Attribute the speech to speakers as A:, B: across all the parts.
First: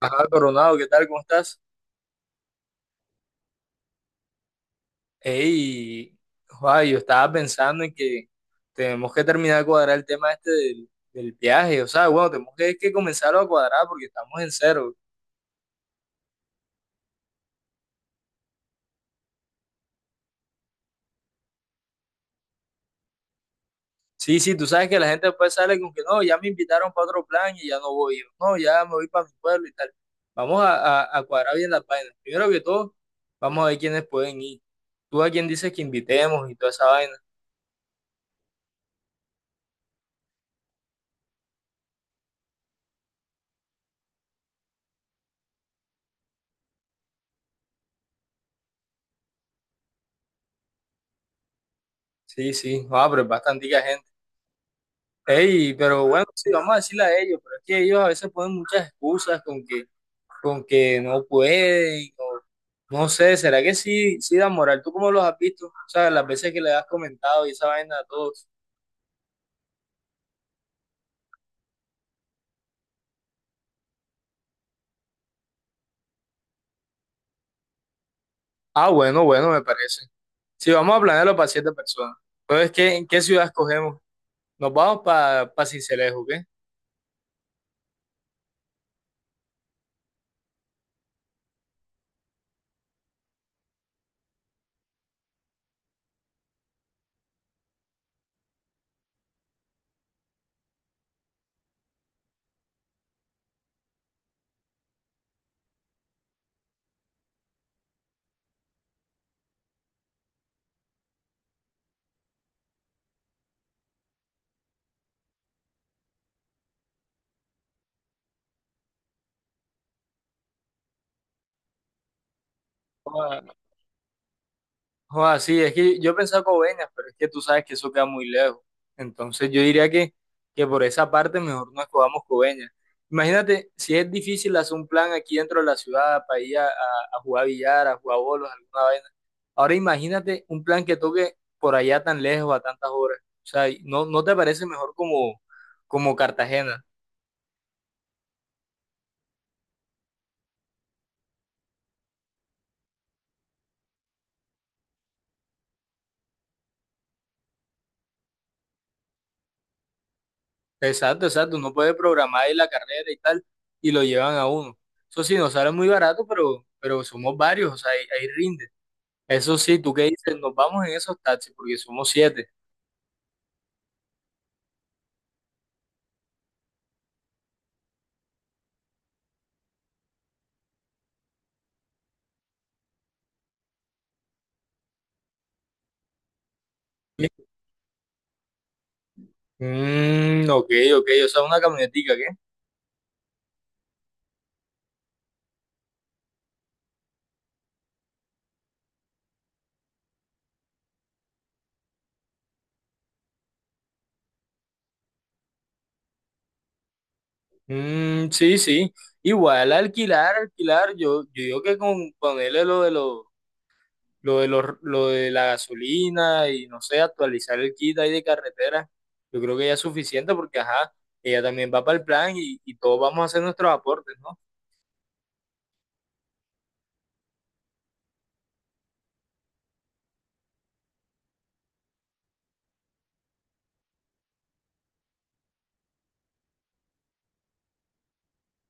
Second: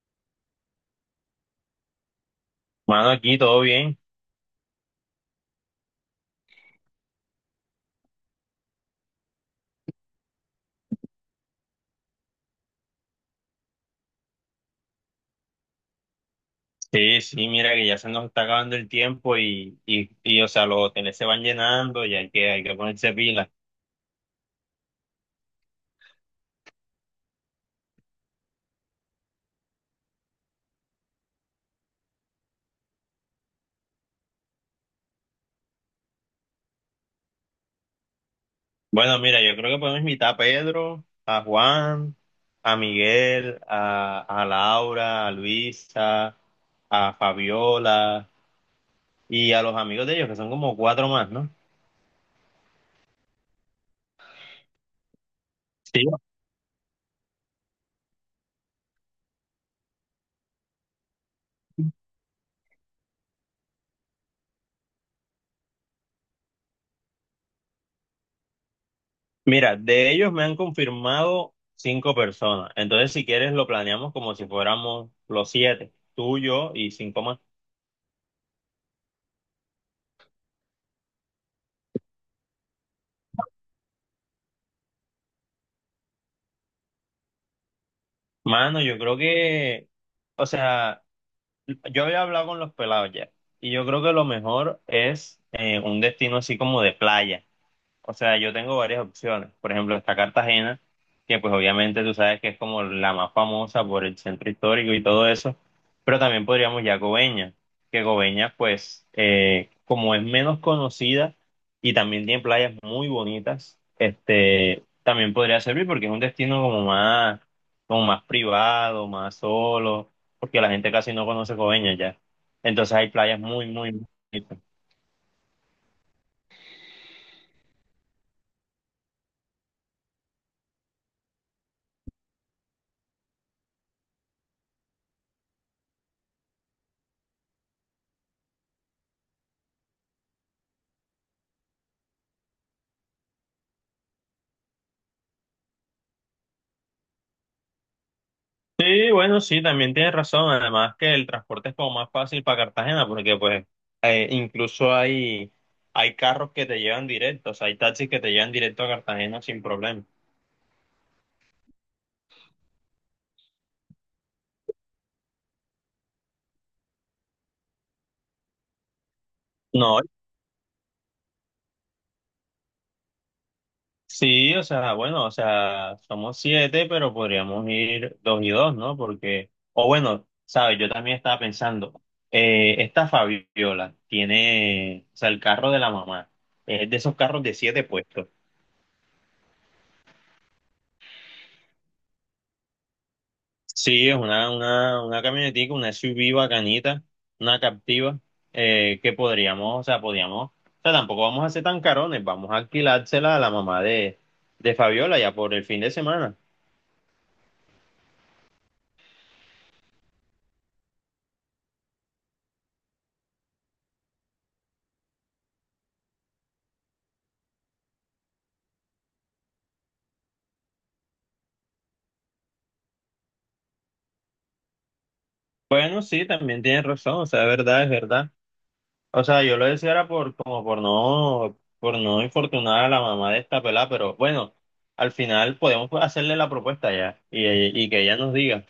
A: Ajá, Coronado, ¿qué tal? ¿Cómo estás?
B: Mano, aquí todo bien.
A: Ey, joa, yo estaba pensando en que tenemos que terminar de cuadrar el tema este del viaje, o sea, bueno, tenemos que comenzarlo a cuadrar porque estamos en cero.
B: Sí, sí, mira que ya se nos está acabando el tiempo y o sea, los hoteles se van llenando y hay que ponerse pilas.
A: Sí, sí, tú sabes que la gente después sale con que no, ya me invitaron para otro plan y ya no voy, no, ya me voy para mi pueblo y tal. Vamos a cuadrar bien las vainas. Primero que todo, vamos a ver quiénes pueden ir. Tú a quién dices que invitemos y toda esa vaina.
B: Bueno, mira, yo creo que podemos invitar a Pedro, a Juan, a Miguel, a Laura, a Luisa, a Fabiola y a los amigos de ellos, que son como cuatro más, ¿no?
A: Sí, sí, joa, pero es bastante gente. Ey,
B: Sí.
A: pero bueno, sí, vamos a decirle a ellos, pero es que ellos a veces ponen muchas excusas con que no pueden, o no no sé, ¿será que sí, sí dan moral? ¿Tú cómo los has visto? O sea, las veces que le has comentado y esa vaina a todos.
B: Mira, de ellos me han confirmado cinco personas. Entonces, si quieres, lo planeamos como si fuéramos los siete, tú, yo y cinco más.
A: Ah, bueno, bueno, me parece. Si vamos a planearlo para siete personas. Entonces, ¿en qué ciudad escogemos? ¿Nos vamos para Sincelejo, qué?
B: Mano, yo creo que, o sea, yo había hablado con los pelados ya, y yo creo que lo mejor es un destino así como de playa. O sea, yo tengo varias opciones. Por ejemplo, está Cartagena, que pues obviamente tú sabes que es como la más famosa por el centro histórico y todo eso, pero también podríamos ir Coveñas, que Coveñas pues como es menos conocida y también tiene playas muy bonitas, este, también podría servir porque es un destino como más privado, más solo, porque la gente casi no conoce Coveñas ya. Entonces hay playas muy, muy bonitas.
A: Joder, sí, es que yo pensaba Coveñas, pero es que tú sabes que eso queda muy lejos. Entonces yo diría que por esa parte mejor no escogamos Coveñas. Imagínate, si es difícil hacer un plan aquí dentro de la ciudad para ir a jugar billar, a jugar bolos, alguna vaina. Ahora imagínate un plan que toque por allá tan lejos, a tantas horas. O sea, y ¿no te parece mejor como Cartagena?
B: Sí, bueno, sí, también tienes razón. Además que el transporte es como más fácil para Cartagena porque pues incluso hay carros que te llevan directo, o sea, hay taxis que te llevan directo a Cartagena sin problema.
A: Exacto, exacto. Uno puede programar ahí la carrera y tal, y lo llevan a uno. Eso sí, nos sale muy barato, pero somos varios, o sea, ahí rinde. Eso sí, tú
B: No,
A: qué dices, nos vamos en esos taxis porque somos siete.
B: sí, o sea, bueno, o sea, somos siete, pero podríamos ir dos y dos, ¿no? Porque, o bueno, sabes, yo también estaba pensando, esta Fabiola tiene, o sea, el carro de la mamá, es de esos carros
A: Sí.
B: de siete puestos.
A: Mm, ok, ok, o sea, una camionetica, ¿qué?
B: Sí, es una camionetica, una SUV bacanita, una captiva, que podríamos, o sea, tampoco vamos a ser tan carones, vamos a alquilársela a la mamá de Fabiola ya por el fin de semana.
A: Mm, sí, sí. Igual alquilar, yo digo que con ponerle lo de los, lo de los, lo de la gasolina y no sé, actualizar el kit ahí de carretera, yo creo que ya es suficiente porque ajá, ella también va para el plan y todos vamos a hacer nuestros aportes, ¿no?
B: Bueno, sí, también tienes razón, o sea, es verdad, es verdad. O sea, yo lo decía era como por no infortunar a la mamá de esta pelada, pero bueno, al final podemos hacerle la propuesta ya y que ella nos diga.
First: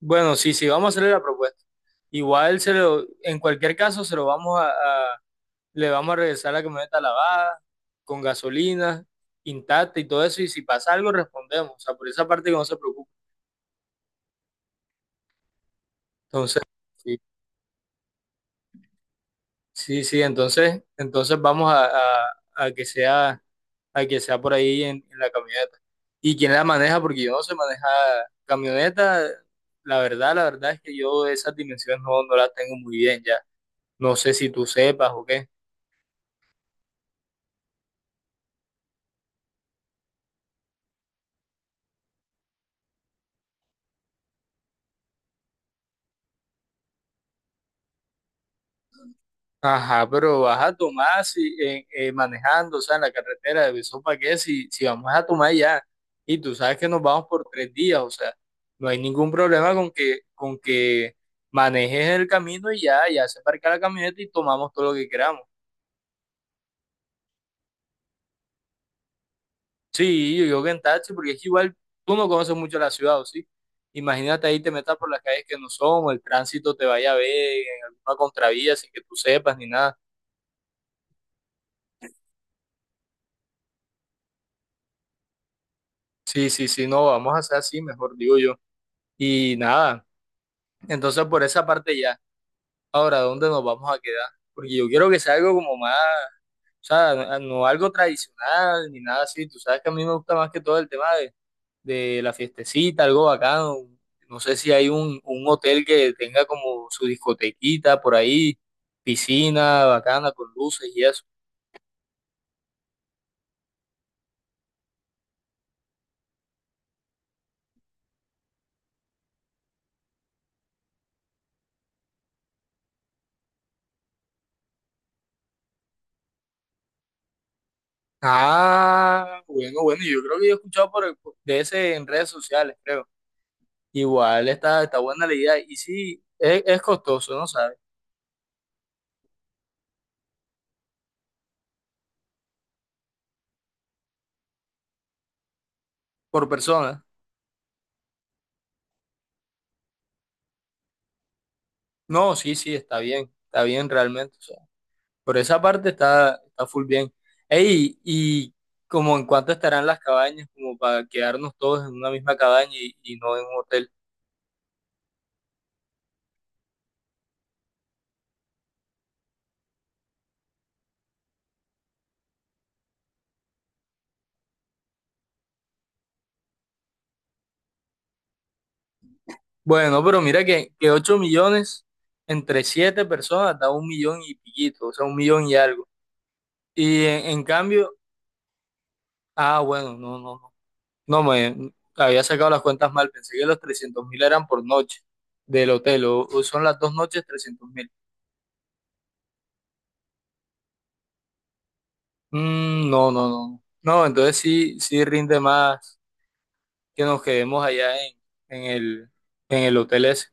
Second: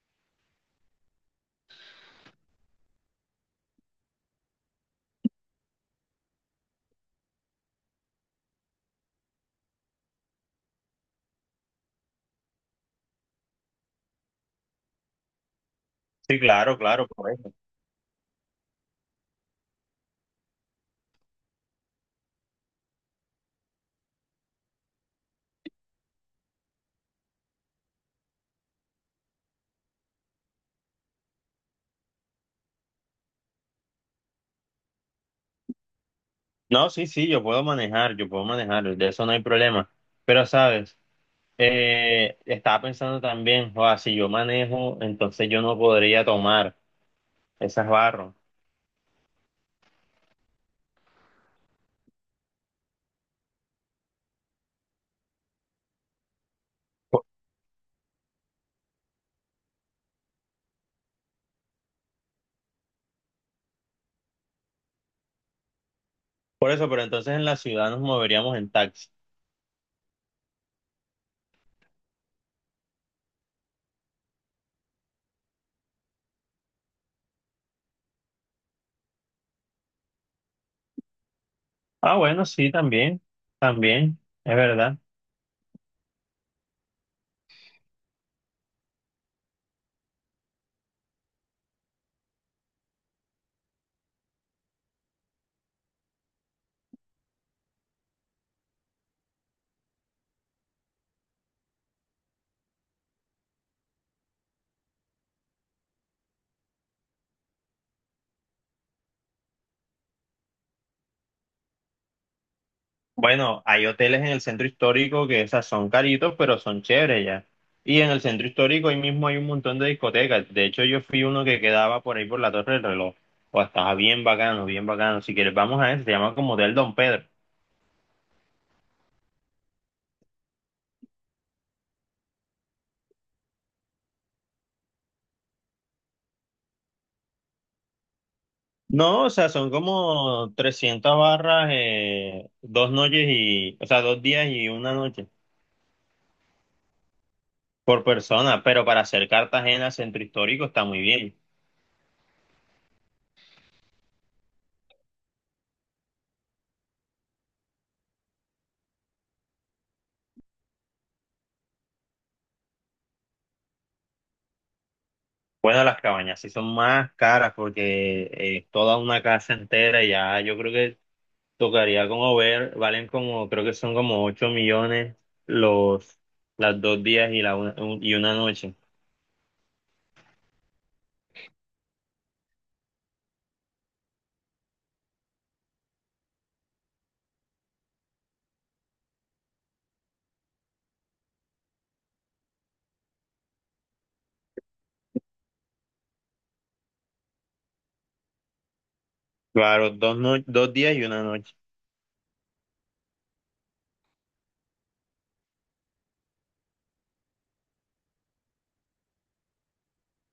A: Bueno, sí, sí, vamos a hacerle la propuesta. Igual en cualquier caso se lo vamos a le vamos a regresar la camioneta lavada, con gasolina, intacta y todo eso, y si pasa algo respondemos, o sea, por esa parte que no se preocupe.
B: Sí,
A: Entonces,
B: claro, claro.
A: sí, sí, sí, entonces vamos a que sea por ahí en la camioneta. ¿Y quién la maneja? Porque yo no sé manejar camioneta, la verdad es que yo esas dimensiones no las tengo muy bien ya. No sé si tú sepas o qué.
B: No, sí, sí, yo puedo manejar, de eso no hay problema. Pero, ¿sabes? Estaba pensando también, o si yo manejo, entonces yo no podría tomar esas barras.
A: Ajá, pero vas a tomar si, manejando, o sea, en la carretera de Besó para ¿qué? Si vamos a tomar ya, y tú sabes que nos
B: Por,
A: vamos por 3 días, o sea, no hay ningún problema con que manejes el camino y ya, ya se parca la camioneta y tomamos todo lo que queramos.
B: por eso, pero entonces en la ciudad nos moveríamos en taxi.
A: Sí, yo digo que en taxi, porque es que igual tú no conoces mucho la ciudad, ¿o sí? Imagínate ahí te metas por las calles que no son, o el tránsito te vaya a ver en alguna contravía sin que tú sepas ni nada.
B: Ah, bueno, sí, también, también, es verdad.
A: Sí, sí, sí, no, vamos a hacer así, mejor digo yo. Y nada. Entonces, por esa parte ya. Ahora, ¿dónde nos vamos a quedar? Porque yo quiero que sea algo como más, o sea, no, no algo tradicional ni nada así. Tú sabes que a mí me gusta más que todo el tema de la fiestecita, algo bacano. No sé si hay un hotel que tenga como su discotequita por ahí, piscina bacana con luces y eso.
B: Bueno, hay hoteles en el centro histórico que esas son caritos, pero son chéveres ya. Y en el centro histórico ahí mismo hay un montón de discotecas. De hecho, yo fui uno que quedaba por ahí por la Torre del Reloj. O estaba bien bacano, bien bacano. Si quieres, vamos a ese. Se llama como Hotel Don Pedro.
A: Ah, bueno, bueno, yo creo que yo he escuchado de ese en redes sociales, creo. Igual está buena la idea. Y sí, es costoso, ¿no sabes?
B: No, o sea, son como 300 barras, 2 noches y, o sea, 2 días y 1 noche
A: Por persona.
B: por persona. Pero para hacer Cartagena centro histórico está muy bien.
A: No, sí, sí, está bien realmente. O sea, por esa parte está full bien. Ey, y como en cuánto estarán las cabañas, como para quedarnos todos en una misma cabaña y no en un hotel.
B: Bueno, las cabañas sí son más caras porque toda una casa entera ya yo creo que tocaría como ver, valen como, creo que son como 8 millones los, las 2 días y 1 noche.
A: Bueno, pero mira que 8 millones entre 7 personas da 1 millón y piquito, o sea, 1 millón y algo. Y en cambio, ah, bueno, no, no, no, no me había sacado las cuentas mal, pensé que los 300.000 eran por noche del hotel, o son las 2 noches 300.000.
B: Claro, dos, no- 2 días y 1 noche.
A: Mm, no, no, no. No, entonces sí, sí rinde más que nos quedemos allá en el, en el hotel ese.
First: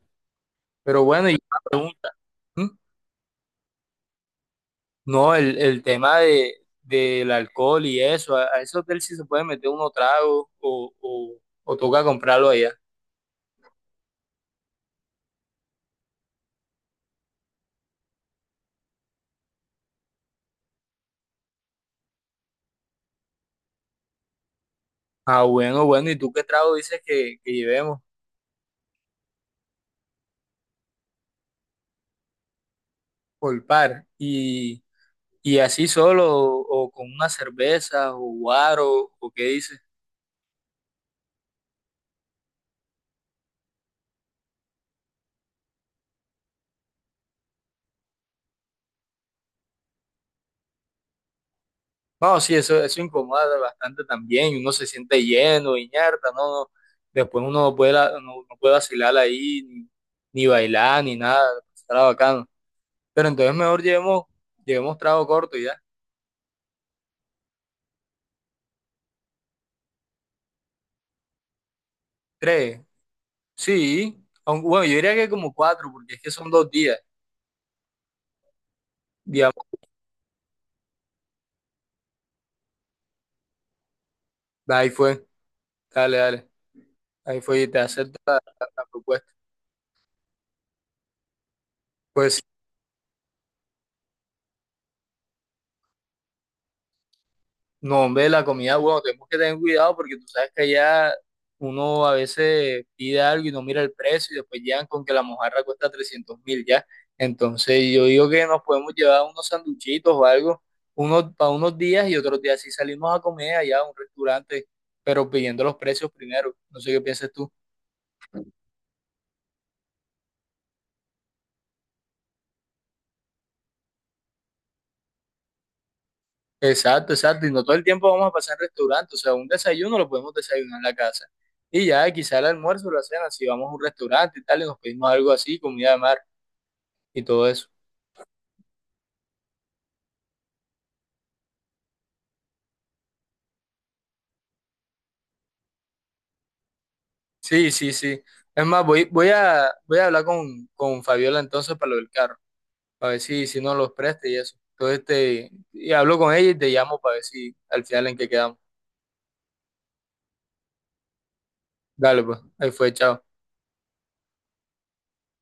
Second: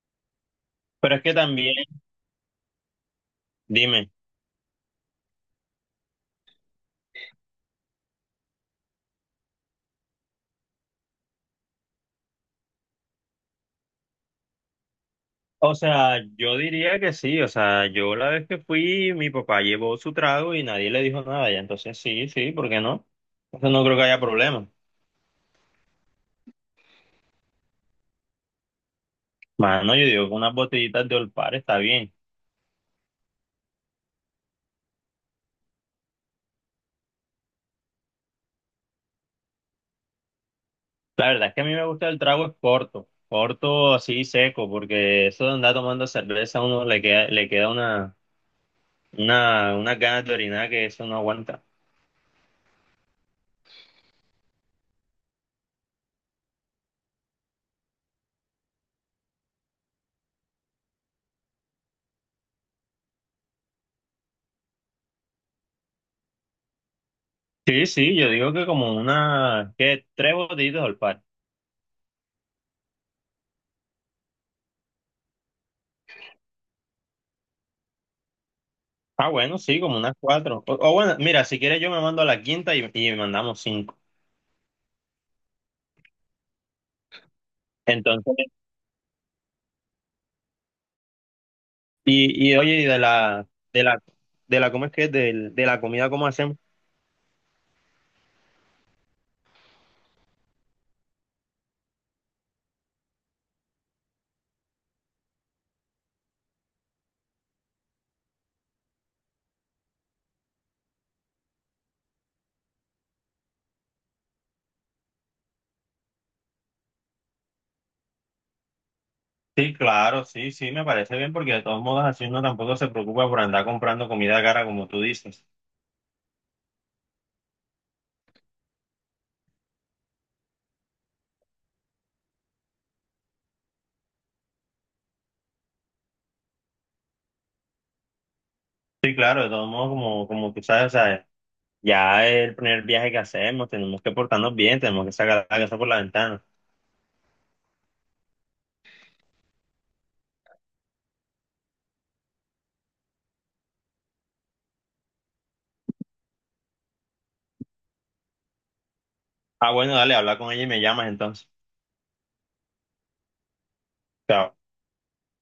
A: Pero
B: Pero es
A: bueno, y
B: que
A: una
B: también,
A: pregunta. ¿Mm?
B: dime,
A: No, el tema del alcohol y eso, a ese hotel sí se puede meter uno trago o toca comprarlo allá.
B: o sea, yo diría que sí, o sea, yo la vez que fui, mi papá llevó su trago y nadie le dijo nada, ya entonces sí, sí, ¿por qué no? Entonces no creo que haya problema.
A: Ah, bueno, bueno, ¿y tú qué trago dices que llevemos
B: Mano, yo digo que unas botellitas de Olpar está bien.
A: por par? ¿Y así solo o con una cerveza o guaro o qué dices?
B: La verdad es que a mí me gusta el trago es corto, corto así seco, porque eso de andar tomando cerveza a uno le queda unas ganas de orinar que eso no aguanta.
A: No, sí, eso incomoda bastante también, y uno se siente lleno, inerta, no, no, después uno no puede, no puede vacilar ahí, ni bailar, ni nada, estará bacano. Pero entonces mejor llevemos trago corto ya.
B: Sí, sí, yo digo que como una, que tres botellitos al par.
A: Tres, sí, aunque, bueno, yo diría que como cuatro, porque es que son 2 días,
B: Ah, bueno,
A: digamos,
B: sí, como unas cuatro. O bueno, mira, si quieres yo me mando a la quinta y mandamos cinco.
A: ahí fue, dale, dale, ahí fue y te acepto
B: Entonces,
A: la propuesta. Pues
B: y oye, de la, ¿cómo es que? Es? Del- De, la comida, ¿cómo hacemos?
A: no, hombre, la comida, bueno, tenemos que tener cuidado porque tú sabes que allá uno a veces pide algo y no mira el precio y después llegan con que la mojarra cuesta 300.000 ya. Entonces yo digo que nos podemos llevar unos sanduchitos o algo, unos para unos días y otros días sí salimos a comer allá a un restaurante, pero pidiendo los precios primero. No sé qué piensas tú.
B: Sí, claro, sí, sí, me parece bien porque de todos modos así uno tampoco se preocupa por andar comprando comida cara como tú dices.
A: Exacto, exacto. Y no todo el tiempo vamos a pasar en restaurante. O sea, un desayuno lo podemos desayunar en la casa. Y ya quizá el almuerzo o la cena, si vamos a un restaurante y tal, y nos pedimos algo así, comida de mar. Y todo eso.
B: Sí, claro, de todos modos como tú sabes, o sea, ya es el primer viaje que hacemos, tenemos que portarnos bien, tenemos que sacar la casa por la ventana.
A: Sí, sí, sí. Es más, voy a hablar con Fabiola entonces para lo del carro, para ver si nos los presta y eso. Entonces, y hablo con ella y te llamo para ver si al final en qué quedamos.
B: Ah, bueno, dale, habla con ella y me llamas entonces.
A: Dale, pues, ahí fue, chao.
B: Chao.